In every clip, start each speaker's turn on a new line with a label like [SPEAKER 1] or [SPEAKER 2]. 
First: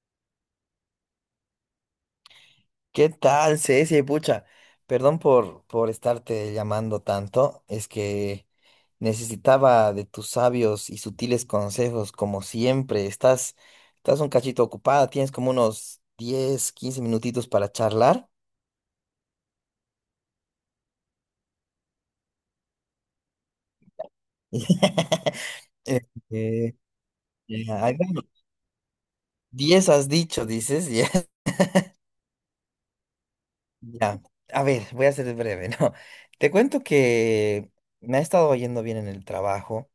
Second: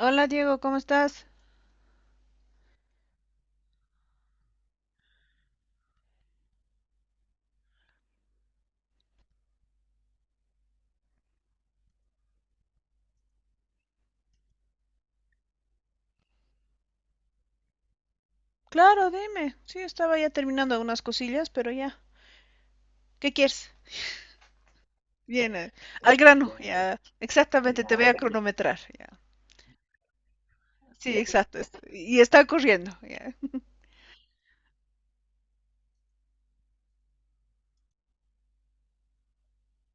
[SPEAKER 1] Hola Diego, ¿cómo estás?
[SPEAKER 2] ¿Qué tal, Ceci? Pucha, perdón por estarte llamando tanto. Es que necesitaba de tus sabios y sutiles consejos, como siempre. Estás un cachito ocupada, tienes como unos 10 15 minutitos para charlar.
[SPEAKER 1] Claro, dime. Sí, estaba ya terminando unas cosillas, pero ya. ¿Qué quieres? Bien, al grano,
[SPEAKER 2] Este,
[SPEAKER 1] ya. Exactamente,
[SPEAKER 2] ya,
[SPEAKER 1] te
[SPEAKER 2] ay,
[SPEAKER 1] voy a
[SPEAKER 2] bueno,
[SPEAKER 1] cronometrar, ya.
[SPEAKER 2] 10 has dicho, dices. Ya,
[SPEAKER 1] Sí, exacto. Y está corriendo, ya.
[SPEAKER 2] ya. A ver, voy a ser breve, ¿no? Te cuento que me ha estado yendo bien en el trabajo.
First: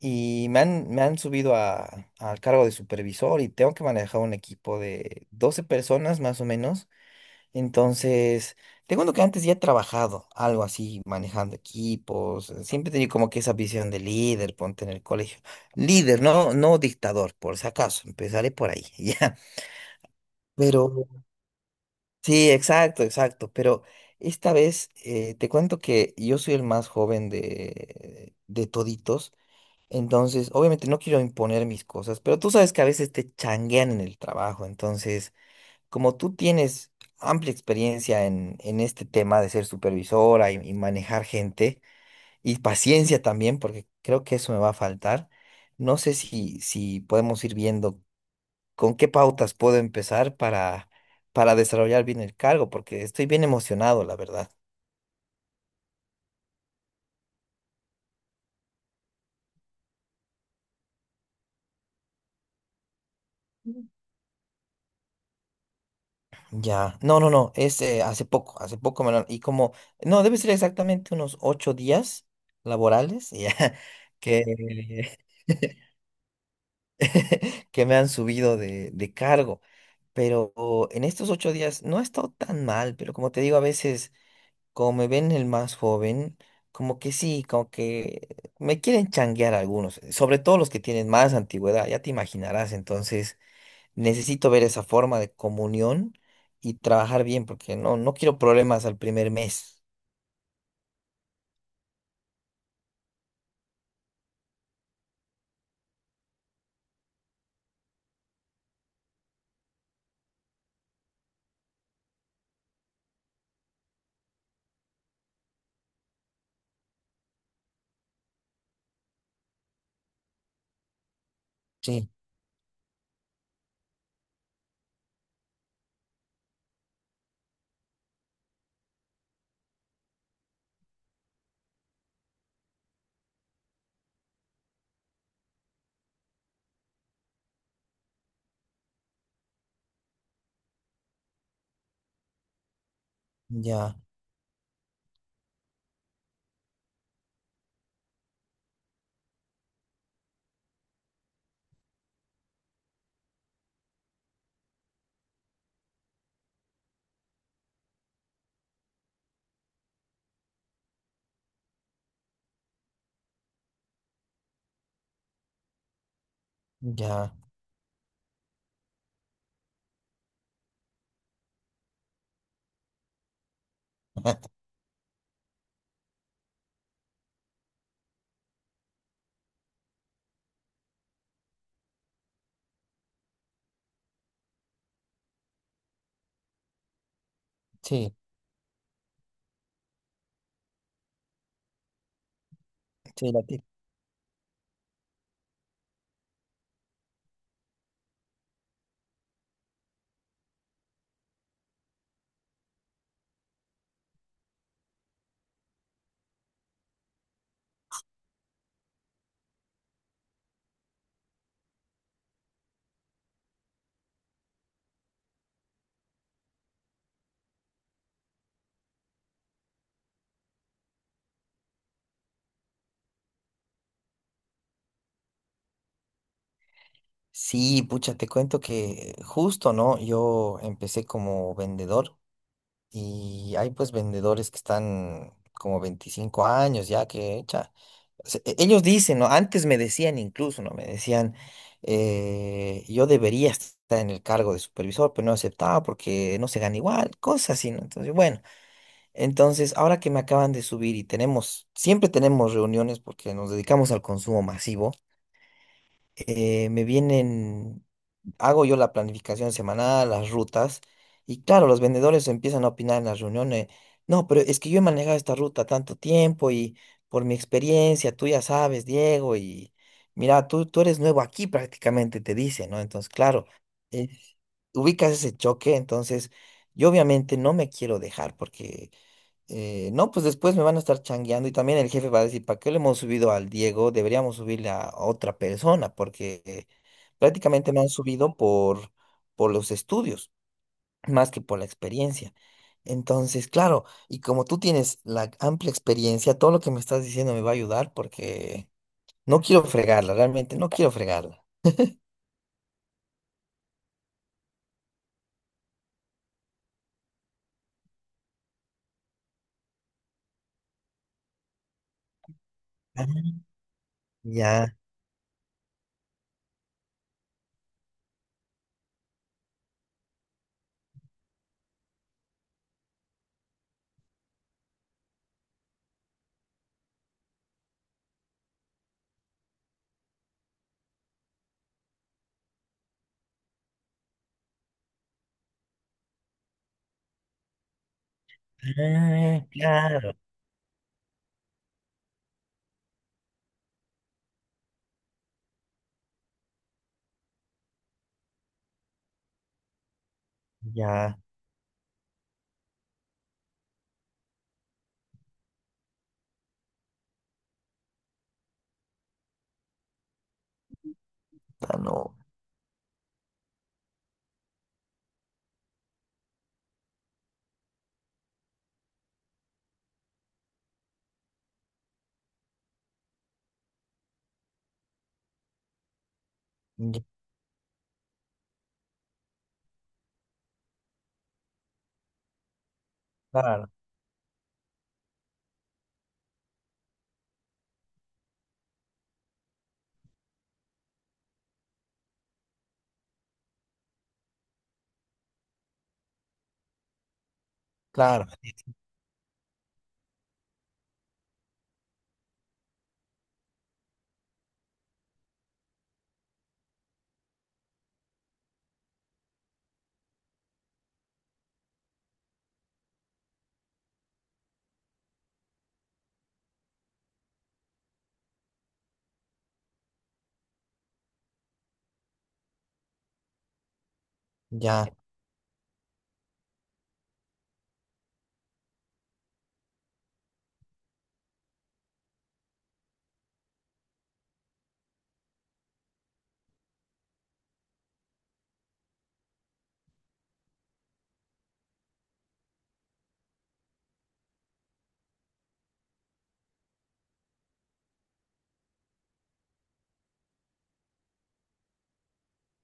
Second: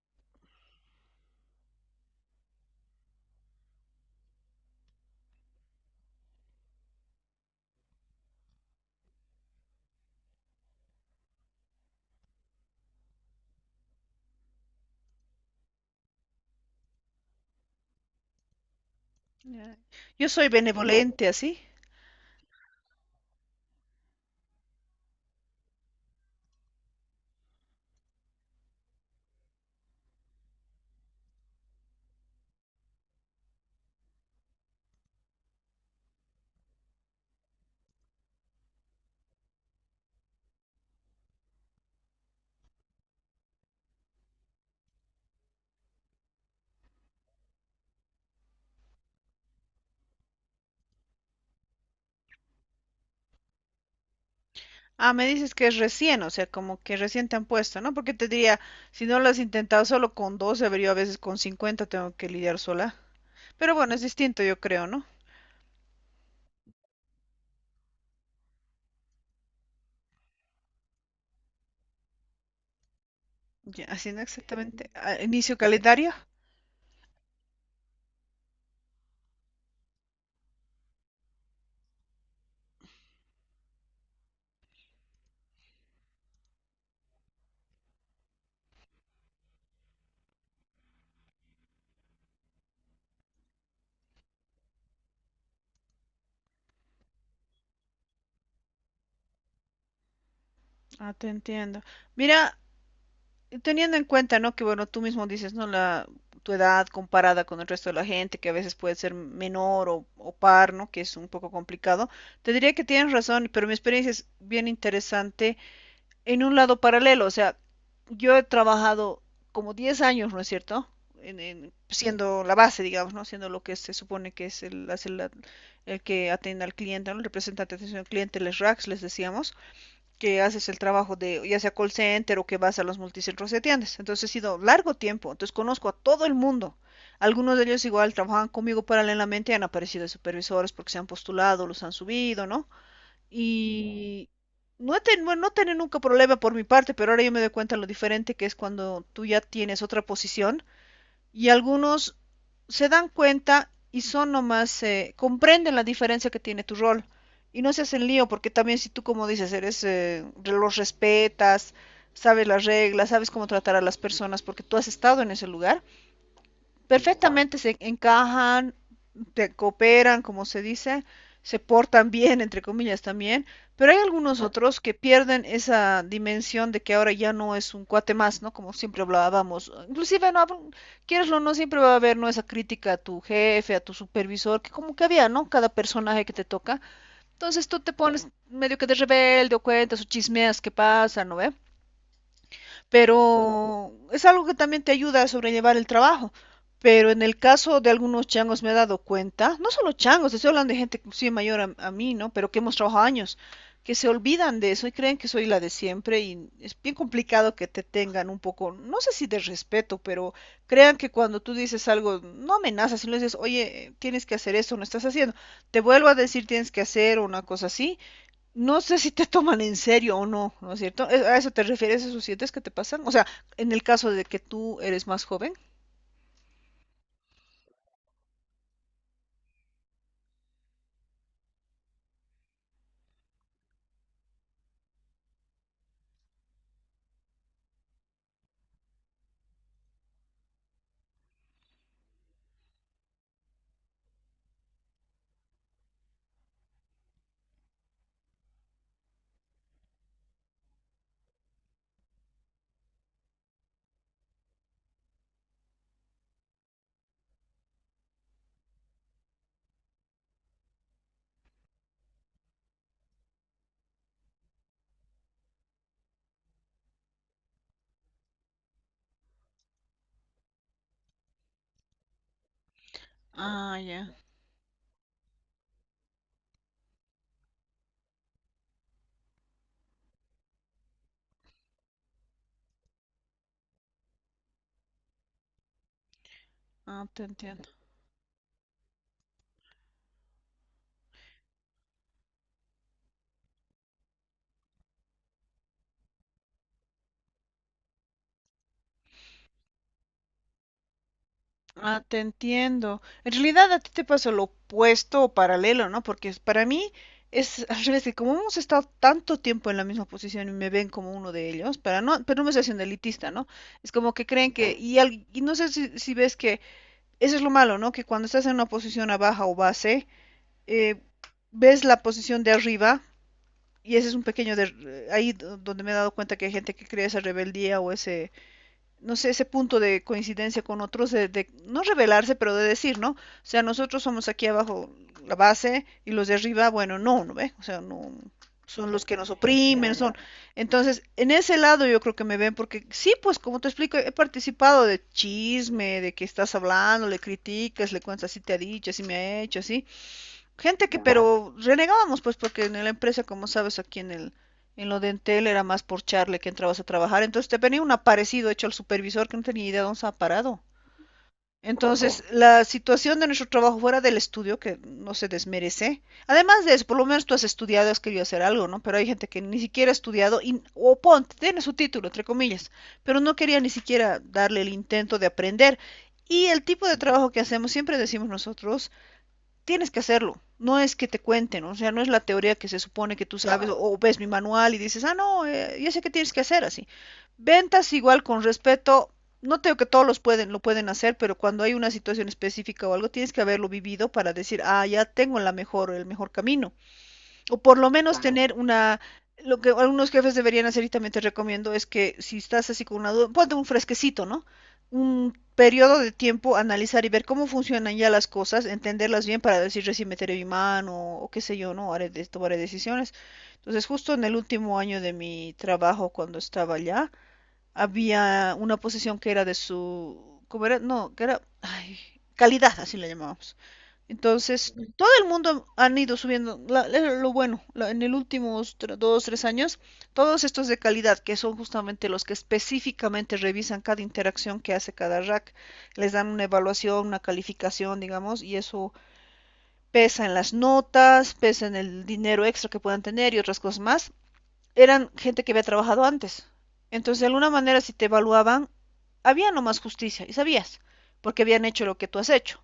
[SPEAKER 2] Y me han subido al cargo de supervisor y tengo que manejar un equipo de 12 personas más o menos. Entonces, tengo uno que antes ya he trabajado, algo así, manejando equipos. Siempre he tenido como que esa visión de líder, ponte en el colegio. Líder, no, no dictador, por si acaso. Empezaré por ahí, ya.
[SPEAKER 1] Ya. Yo soy
[SPEAKER 2] Pero,
[SPEAKER 1] benevolente, así.
[SPEAKER 2] sí, exacto, exacto. Pero esta vez te cuento que yo soy el más joven de toditos. Entonces, obviamente no quiero imponer mis cosas, pero tú sabes que a veces te changuean en el trabajo. Entonces, como tú tienes amplia experiencia en este tema de ser supervisora y manejar gente, y paciencia también, porque creo que eso me va a faltar, no sé si podemos ir viendo con qué pautas puedo empezar para desarrollar bien el cargo, porque estoy bien emocionado, la verdad.
[SPEAKER 1] Ah, me dices que es recién, o sea, como que recién te han puesto, ¿no? Porque te diría, si no lo has intentado solo con 12, pero yo a veces con 50, tengo que lidiar sola. Pero bueno, es distinto, yo creo, ¿no?
[SPEAKER 2] Ya, no, no, no, es hace poco, no, debe ser exactamente unos 8 días laborales ya,
[SPEAKER 1] Ya, haciendo exactamente, ah,
[SPEAKER 2] que,
[SPEAKER 1] inicio calendario.
[SPEAKER 2] que me han subido de cargo, pero en estos 8 días no ha estado tan mal, pero como te digo, a veces, como me ven el más joven, como que sí, como que me quieren changuear algunos, sobre todo los que tienen más antigüedad, ya te imaginarás, entonces necesito ver esa forma de comunión y trabajar bien, porque no quiero problemas al primer mes.
[SPEAKER 1] Ah, te entiendo. Mira, teniendo en cuenta, ¿no? Que bueno, tú mismo dices, ¿no? Tu edad comparada con el resto de la gente, que a veces puede ser menor o par, ¿no? Que es un poco complicado. Te diría que tienes razón, pero mi experiencia es bien interesante en un lado paralelo. O sea, yo he trabajado como 10 años, ¿no es cierto?
[SPEAKER 2] Sí,
[SPEAKER 1] Siendo la base, digamos, ¿no? Siendo lo que se supone que es el que atiende al cliente, ¿no? El representante de atención al cliente, les RACs, les decíamos que haces el trabajo de ya sea call center o que vas a los multicentros de tiendas. Entonces ha sido largo tiempo, entonces conozco a todo el mundo. Algunos de ellos igual trabajan conmigo paralelamente y han aparecido de supervisores porque se han postulado, los han subido, ¿no?
[SPEAKER 2] ya,
[SPEAKER 1] Y bueno, no tener nunca problema por mi parte, pero ahora yo me doy cuenta lo diferente que es cuando tú ya tienes otra posición y algunos se dan cuenta y son nomás, comprenden la diferencia que tiene tu rol y no se hacen lío porque también si tú, como dices, eres, los respetas, sabes las reglas, sabes cómo tratar a las personas porque tú has estado en ese lugar,
[SPEAKER 2] ya.
[SPEAKER 1] perfectamente se encajan, te cooperan, como se dice, se portan bien, entre comillas también, pero hay algunos otros que pierden esa dimensión de que ahora ya no es un cuate más, ¿no? Como siempre hablábamos. Inclusive, no, quieres o no, siempre va a haber, ¿no? Esa crítica a tu jefe, a tu supervisor, que como que había, ¿no? Cada personaje que te toca. Entonces tú te
[SPEAKER 2] Sí,
[SPEAKER 1] pones medio que de rebelde o cuentas o chismeas qué pasa, ¿no ve?
[SPEAKER 2] sí,
[SPEAKER 1] Pero es algo que también te ayuda a sobrellevar el trabajo. Pero en el caso de algunos changos me he dado cuenta, no solo changos, estoy hablando de gente inclusive mayor a mí, ¿no? Pero que hemos trabajado años, que se olvidan de eso y creen que soy la de siempre y es bien complicado que te tengan un poco, no sé si de respeto, pero crean que cuando tú dices algo, no amenazas, sino dices, oye, tienes que hacer eso, no estás haciendo, te vuelvo a decir tienes que hacer o una cosa así, no sé si te toman en serio o no, ¿no es cierto? ¿A eso te refieres, esos siete que te pasan? O sea, en el caso de que tú eres más joven.
[SPEAKER 2] sí, pucha, te cuento que justo, ¿no? Yo empecé como vendedor y hay pues vendedores que están como 25 años ya que, ellos dicen, ¿no? Antes me decían incluso, ¿no? Me decían, yo debería estar en el cargo de supervisor, pero no aceptaba porque no se gana igual, cosas así, ¿no? Entonces, bueno, entonces ahora que me acaban de subir y siempre tenemos reuniones porque nos dedicamos al consumo masivo, me vienen hago yo la planificación semanal, las rutas, y claro, los vendedores empiezan a opinar en las reuniones, no, pero es que yo he manejado esta ruta tanto tiempo y por mi experiencia, tú ya sabes, Diego, y mira, tú eres nuevo aquí prácticamente, te dice, ¿no? Entonces, claro,
[SPEAKER 1] Ah,
[SPEAKER 2] eh,
[SPEAKER 1] ya.
[SPEAKER 2] ubicas ese choque, entonces yo obviamente no me quiero dejar porque no, pues después me van a estar changueando y también el jefe va a decir, ¿para qué le hemos subido al Diego? Deberíamos subirle a otra persona porque
[SPEAKER 1] Ah, te entiendo.
[SPEAKER 2] prácticamente me han subido por los estudios, más que por la experiencia. Entonces, claro, y como tú tienes la amplia experiencia, todo lo que me estás diciendo me va a ayudar porque no quiero fregarla, realmente no quiero fregarla.
[SPEAKER 1] Ah, te entiendo. En realidad a ti te pasa lo opuesto o paralelo, ¿no? Porque para mí es al revés, que como hemos estado tanto tiempo en la misma posición y me ven como uno de ellos, para no, pero no me estoy haciendo
[SPEAKER 2] Ah,
[SPEAKER 1] elitista, ¿no? Es como que creen que,
[SPEAKER 2] ya,
[SPEAKER 1] y, y no sé si ves que eso es lo malo, ¿no? Que cuando estás en una posición a baja o base, eh, ves la posición de arriba y ese es un pequeño de, ahí donde me he dado cuenta que hay gente que crea esa rebeldía o ese no sé ese punto de coincidencia con otros de no rebelarse pero de decir no o sea nosotros somos aquí abajo la base y los de arriba bueno no no ve o sea no son los que nos
[SPEAKER 2] ah,
[SPEAKER 1] oprimen son
[SPEAKER 2] claro,
[SPEAKER 1] entonces en ese lado yo creo que me ven porque sí pues como te explico he participado de chisme de que estás hablando le criticas le cuentas así te ha dicho así me ha hecho así. Gente que,
[SPEAKER 2] ya,
[SPEAKER 1] pero renegábamos, pues, porque en la empresa, como sabes, aquí en el, en lo de Entel era más por charle que entrabas a trabajar. Entonces te venía un aparecido hecho al supervisor que no tenía idea de dónde estaba parado.
[SPEAKER 2] ah, no,
[SPEAKER 1] Entonces, la situación de nuestro trabajo fuera del estudio, que no se desmerece. Además de eso, por lo menos tú has estudiado, has querido hacer algo, ¿no? Pero hay gente que ni siquiera ha estudiado, y, o ponte, tiene su título, entre comillas, pero no quería ni siquiera darle el intento de aprender. Y el tipo de
[SPEAKER 2] ya,
[SPEAKER 1] trabajo que hacemos, siempre decimos nosotros, tienes que hacerlo. No es que te cuenten, o sea, no es la teoría que se supone que tú sabes
[SPEAKER 2] claro,
[SPEAKER 1] o ves mi manual y dices, ah, no, ya sé qué tienes que hacer así. Ventas igual con respeto, no tengo que todos los pueden, lo pueden hacer, pero cuando hay una situación específica o algo, tienes que haberlo vivido para decir, ah, ya tengo la mejor, el mejor camino o por lo menos claro,
[SPEAKER 2] claro,
[SPEAKER 1] tener una, lo que algunos jefes deberían hacer y también te recomiendo es que si estás así con una duda, ponte un fresquecito, ¿no? Un periodo de tiempo, analizar y ver cómo funcionan ya las cosas, entenderlas bien para decir recién meteré mi mano o qué sé yo, ¿no? Haré, tomaré decisiones. Entonces, justo en el último año de mi trabajo, cuando estaba allá, había una posición que era de su, ¿cómo era? No, que era, ay, calidad, así la llamábamos. Entonces,
[SPEAKER 2] ya,
[SPEAKER 1] todo el mundo han ido subiendo, lo bueno, en los últimos dos, tres años, todos estos de calidad, que son justamente los que específicamente revisan cada interacción que hace cada rack, les dan una evaluación, una calificación, digamos, y eso pesa en las notas, pesa en el dinero extra que puedan tener y otras cosas más eran gente que había trabajado antes. Entonces, de alguna manera, si te evaluaban, había nomás justicia, y sabías, porque habían hecho lo que tú has hecho.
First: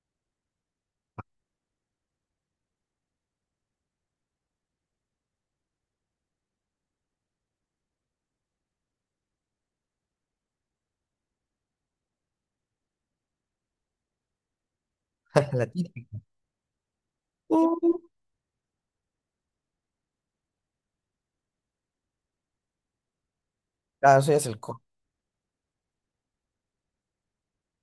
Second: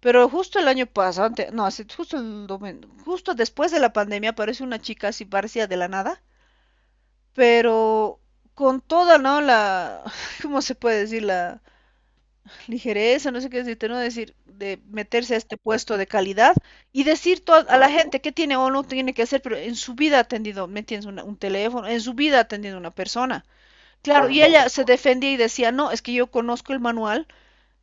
[SPEAKER 1] Pero justo el año pasado, no, justo, justo después de la pandemia, aparece una chica así parecía de la nada, pero con toda, ¿no? La, ¿cómo se puede decir? La ligereza, no sé qué decirte, no decir, de meterse a este
[SPEAKER 2] la
[SPEAKER 1] puesto de
[SPEAKER 2] típica.
[SPEAKER 1] calidad y decir a la gente qué tiene o no tiene que hacer, pero en su vida ha atendido, ¿me entiendes? Un teléfono, en su vida ha atendido una persona.
[SPEAKER 2] Claro,
[SPEAKER 1] Claro,
[SPEAKER 2] eso ya
[SPEAKER 1] y
[SPEAKER 2] es el
[SPEAKER 1] ella
[SPEAKER 2] co.
[SPEAKER 1] se defendía y decía, no, es que yo conozco el manual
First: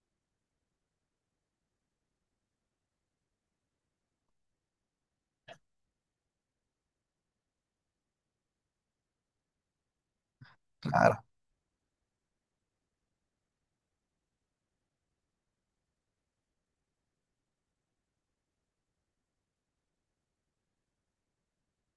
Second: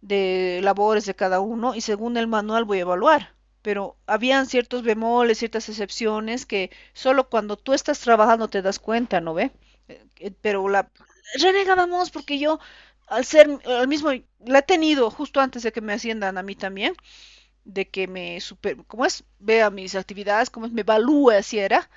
[SPEAKER 1] de labores de cada uno y según el manual voy a evaluar. Pero habían ciertos bemoles, ciertas excepciones que solo cuando tú estás trabajando te das cuenta, ¿no ve? Pero la
[SPEAKER 2] Claro,
[SPEAKER 1] renegábamos porque yo, al ser, al mismo, la he tenido justo antes de que me asciendan a mí también, de que me super, ¿cómo es? Vea mis actividades, cómo es, me evalúe, así era,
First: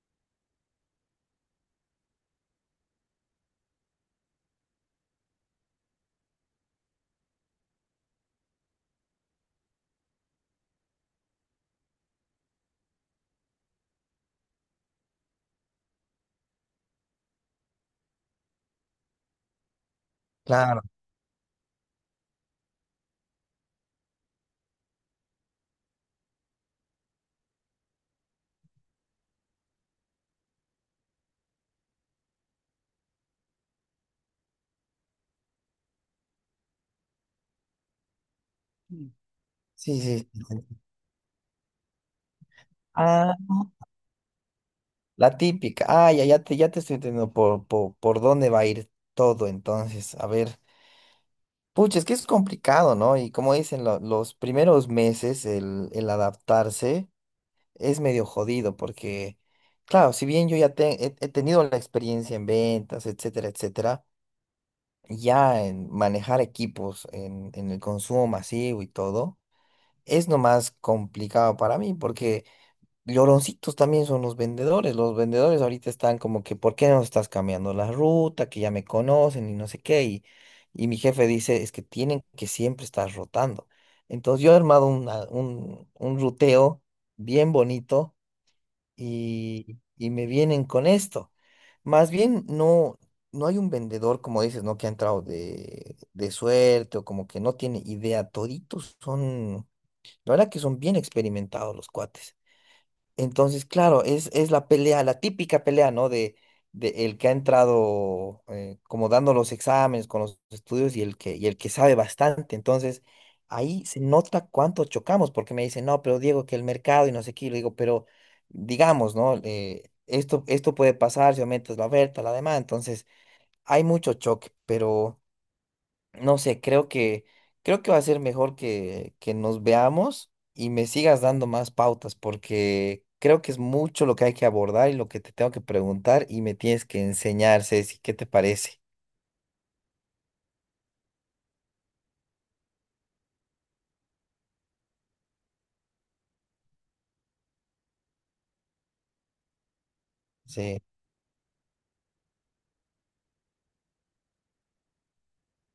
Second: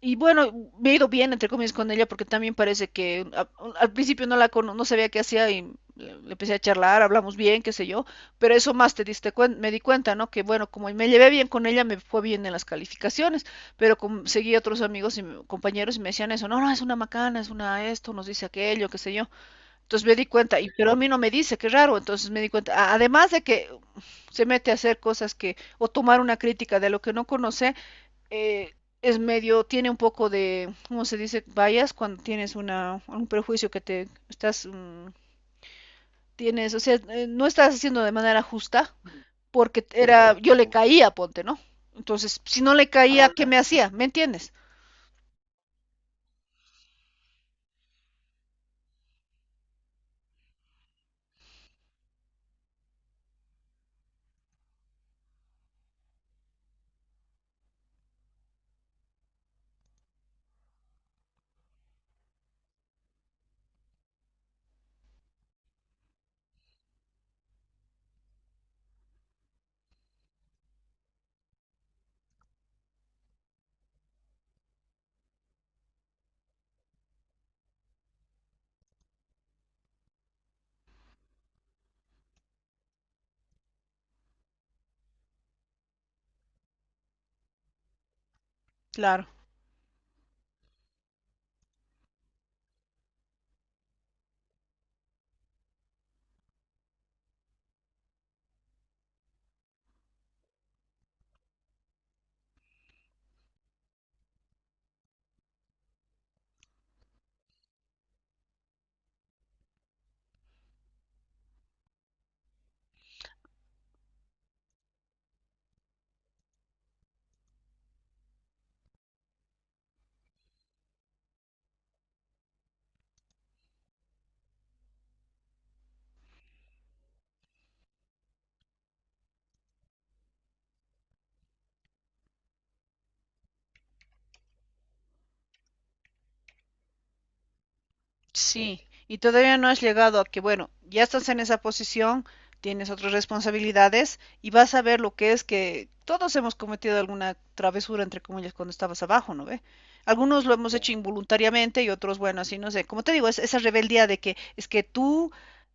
[SPEAKER 1] y bueno, me he ido bien, entre comillas, con ella porque también parece que al principio no sabía qué hacía y le empecé a charlar, hablamos bien, qué sé yo, pero eso más me di cuenta, ¿no? Que bueno, como me llevé bien con ella, me fue bien en las calificaciones, pero como seguí a otros amigos y compañeros y me decían eso, no, no, es una macana, es una esto, nos dice aquello, qué sé yo. Entonces me di cuenta, y
[SPEAKER 2] claro.
[SPEAKER 1] pero a mí no me dice, qué raro, entonces me di cuenta, además de que se mete a hacer cosas que, o tomar una crítica de lo que no conoce, eh, es medio, tiene un poco de, ¿cómo se dice? Vayas cuando tienes una, un prejuicio que te estás, tienes, o sea, no estás haciendo de manera justa,
[SPEAKER 2] Mm.
[SPEAKER 1] porque
[SPEAKER 2] Sí, sí.
[SPEAKER 1] era,
[SPEAKER 2] Sí,
[SPEAKER 1] yo le
[SPEAKER 2] sí.
[SPEAKER 1] caía, ponte, ¿no? Entonces, si no le caía,
[SPEAKER 2] Ah,
[SPEAKER 1] ¿qué me hacía? ¿Me entiendes?
[SPEAKER 2] la típica. Ah, ya, ya te estoy entendiendo por dónde va a ir todo, entonces. A ver. Pucha, es que es complicado, ¿no? Y como dicen, los primeros meses, el adaptarse es medio jodido, porque, claro, si bien yo ya he tenido la experiencia en ventas, etcétera, etcétera, ya en manejar equipos, en el consumo masivo y todo, es nomás complicado para mí, porque. Lloroncitos también son los vendedores. Los vendedores ahorita están como que, ¿por qué no estás cambiando la ruta? Que ya me conocen y no sé qué. y, mi jefe dice, es que tienen que siempre estar rotando. Entonces yo he armado un ruteo bien bonito
[SPEAKER 1] Claro.
[SPEAKER 2] y me vienen con esto. Más bien no, no hay un vendedor, como dices, ¿no? Que ha entrado de suerte o como que no tiene idea. Toditos son, la verdad que son bien experimentados los cuates. Entonces, claro, es la pelea, la típica pelea, ¿no? De el que ha entrado como dando los exámenes con los estudios y el que sabe bastante. Entonces, ahí se nota cuánto chocamos, porque me dicen, no, pero Diego, que el mercado y no sé qué, y le digo, pero digamos, ¿no? Esto puede pasar si aumentas la oferta, la demanda. Entonces, hay mucho choque, pero... No sé, creo que va a ser mejor que nos veamos y me sigas dando más pautas, porque creo que es mucho lo que hay que abordar y lo que te tengo que preguntar y me tienes que enseñar, Ceci, ¿qué te parece?
[SPEAKER 1] Sí, y todavía no has llegado a que, bueno, ya estás en esa posición, tienes otras responsabilidades y vas a ver lo que es que todos hemos cometido alguna travesura, entre comillas, cuando estabas abajo, ¿no ve? Algunos lo hemos, sí,
[SPEAKER 2] Sí.
[SPEAKER 1] hecho involuntariamente y otros, bueno, así no sé. Como te digo, es esa rebeldía de que es que tú,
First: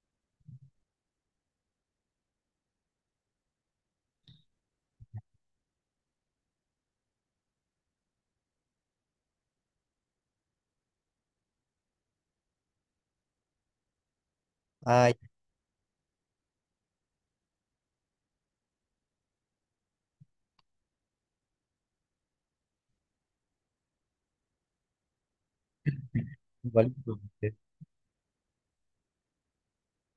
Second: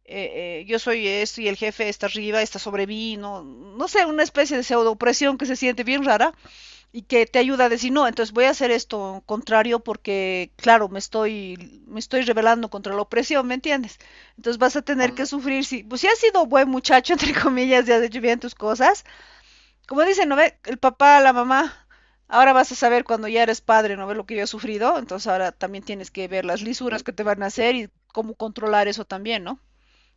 [SPEAKER 1] yo soy esto y el jefe está arriba, está sobre mí, no, no sé, una especie de pseudo opresión que se siente bien rara y que te ayuda a decir, no, entonces voy a hacer esto contrario porque, claro, me estoy rebelando contra la opresión, ¿me entiendes? Entonces vas a tener
[SPEAKER 2] Ay,
[SPEAKER 1] que sufrir, si, pues si has sido buen muchacho, entre comillas, y has hecho bien tus cosas, como dicen, ¿no ve? El papá, la mamá, ahora vas a saber cuando ya eres padre, ¿no ves lo que yo he sufrido? Entonces ahora también tienes que ver las
[SPEAKER 2] igual.
[SPEAKER 1] lisuras que te van a hacer y cómo controlar eso también, ¿no?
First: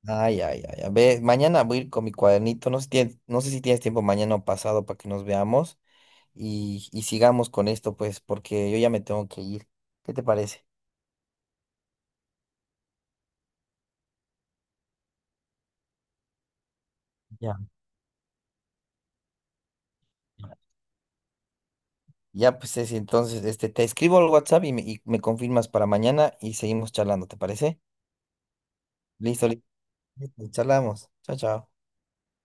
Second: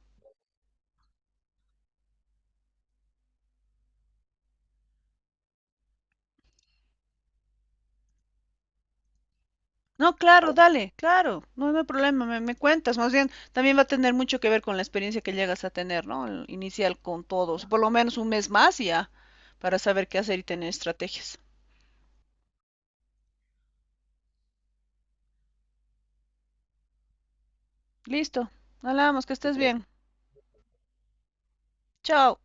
[SPEAKER 2] Ay, ay, ay. A ver, mañana voy a ir con mi cuadernito. No sé, no sé si tienes tiempo mañana o pasado para que nos veamos y sigamos con esto, pues, porque yo ya me tengo que ir. ¿Qué
[SPEAKER 1] No,
[SPEAKER 2] te
[SPEAKER 1] claro,
[SPEAKER 2] parece?
[SPEAKER 1] dale, claro, no, no hay problema, me cuentas, más bien también va a tener mucho que ver con la experiencia que llegas a tener, ¿no? El inicial con
[SPEAKER 2] Ya.
[SPEAKER 1] todos, por lo menos un mes más y ya, para saber qué hacer y tener estrategias.
[SPEAKER 2] Ya, pues Ceci, entonces, este, te escribo al WhatsApp y y me confirmas para mañana y seguimos charlando, ¿te parece?
[SPEAKER 1] Listo, hablamos, que
[SPEAKER 2] Listo,
[SPEAKER 1] estés
[SPEAKER 2] listo.
[SPEAKER 1] bien,
[SPEAKER 2] Charlamos. Chao, chao.
[SPEAKER 1] chao.